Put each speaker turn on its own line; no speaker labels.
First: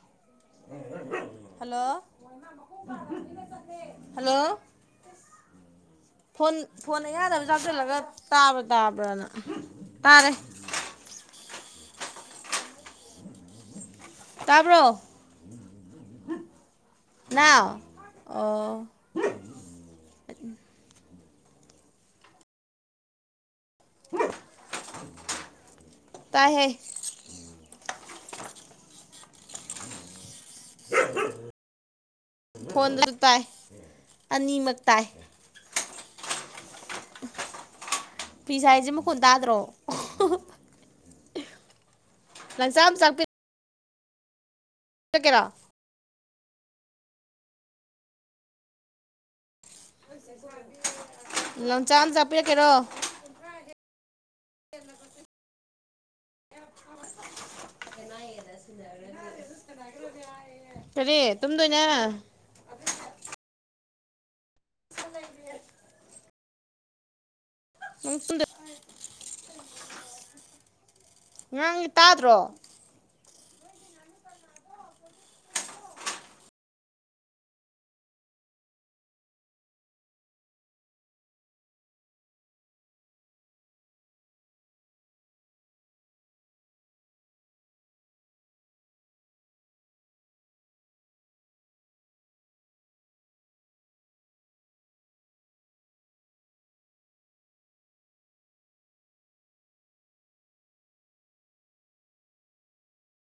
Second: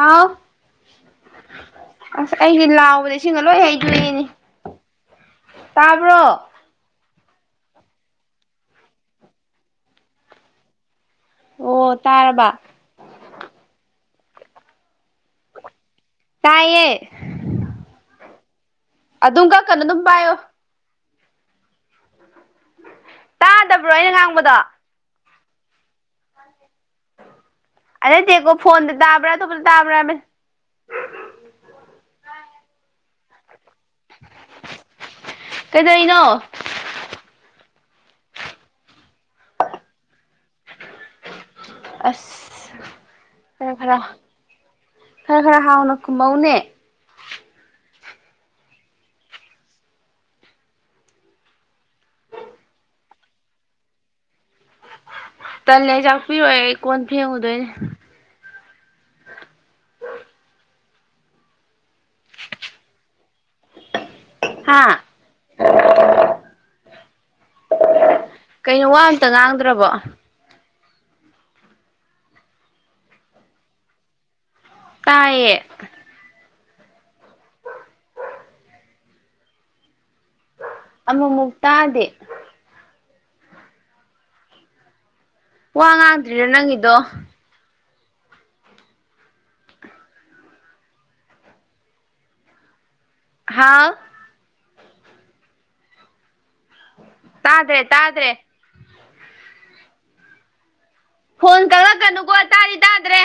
ꯍꯥꯎ
hello
ꯑꯁ ꯑꯩꯗꯤ ꯂꯥꯎꯕꯗ ꯏꯁꯤꯡꯅ ꯂꯣꯏ ꯍꯩꯗꯣꯏꯦꯅꯤ
ꯍꯜꯂꯣ
ꯇꯥꯕ꯭ꯔꯣ
ꯅ ꯌꯥꯌꯥꯗꯕ ꯆꯥꯞꯁꯤꯜꯂꯒ ꯇꯥꯕ꯭ꯔꯥ ꯇꯥꯕ꯭ꯔꯅ ꯇꯥꯔꯦ
ꯑꯣ ꯇꯥꯔꯔꯕ
ꯇꯔꯕꯣ
ꯇꯥꯏꯌꯦ
ꯅꯥꯎ ꯑꯣ
ꯑꯗꯨꯝ ꯀꯛ ꯀꯩꯅꯣ ꯑꯗꯨꯝ ꯄꯥꯏꯌꯣ ꯇꯥꯗꯕ꯭ꯔꯣ ꯑꯩꯅ ꯉꯥꯡꯕꯗꯣ
ꯇꯥꯏ ꯍꯦ
ꯑꯗꯒꯣ ꯐꯣꯟꯗ ꯇꯥꯕ꯭ꯔꯥ ꯇ ꯄꯨꯅ ꯇꯥꯕ꯭ꯔ ꯃ
ꯍꯅ ꯇꯥꯏ ꯑꯅꯤꯃꯛ ꯇꯥꯏ
ꯁꯤꯩꯅꯣ
ꯐꯤꯁ ꯍꯥꯏꯁꯦ ꯃꯈꯨꯟ ꯇꯥꯗ꯭ꯔꯣ
ꯑꯁ
ꯂꯪꯁꯝ ꯆꯄꯤ
ꯈꯔ ꯈꯔ ꯈꯔ ꯈꯔ ꯍꯥꯎꯅ ꯀꯨꯝ ꯃꯧꯅꯦ
ꯂꯝꯣꯟꯆꯥꯟ ꯑꯃ ꯆꯄꯤꯤꯔꯛꯀꯦꯔꯣ
ꯇꯜꯂꯦ ꯆꯥꯛꯄꯤꯔꯣꯏ ꯑꯩ ꯀꯣꯟ ꯐꯦꯡꯉꯨꯗꯣꯏꯅꯦ
ꯀꯔꯤꯦ ꯇꯨꯝꯗꯣꯏꯅꯦ
ꯍꯥꯥ
ꯅꯪ ꯇꯨꯝꯗꯣꯏ
ꯀꯩꯅꯣ ꯋꯥ ꯑꯝꯇ ꯉꯥꯡꯗ꯭ꯔꯕꯣ
ꯉꯥꯡꯒꯤ ꯇꯥꯗ꯭ꯔꯣ
ꯇꯌꯦꯦ ꯑꯃꯃ ꯃꯨꯛꯇꯛꯇꯗꯦ ꯋꯥ ꯉꯥꯛꯗ꯭ꯔꯤꯔꯣ ꯅꯪꯗꯣ ꯍꯥꯎ ꯇꯥꯗ꯭ꯔꯦ ꯇꯥꯗ꯭ꯔꯦ ꯐꯣꯟ ꯀꯪꯂꯂꯛꯀꯅꯨꯀꯣ ꯇꯥꯗꯤ ꯇꯥꯗ꯭ꯔꯦ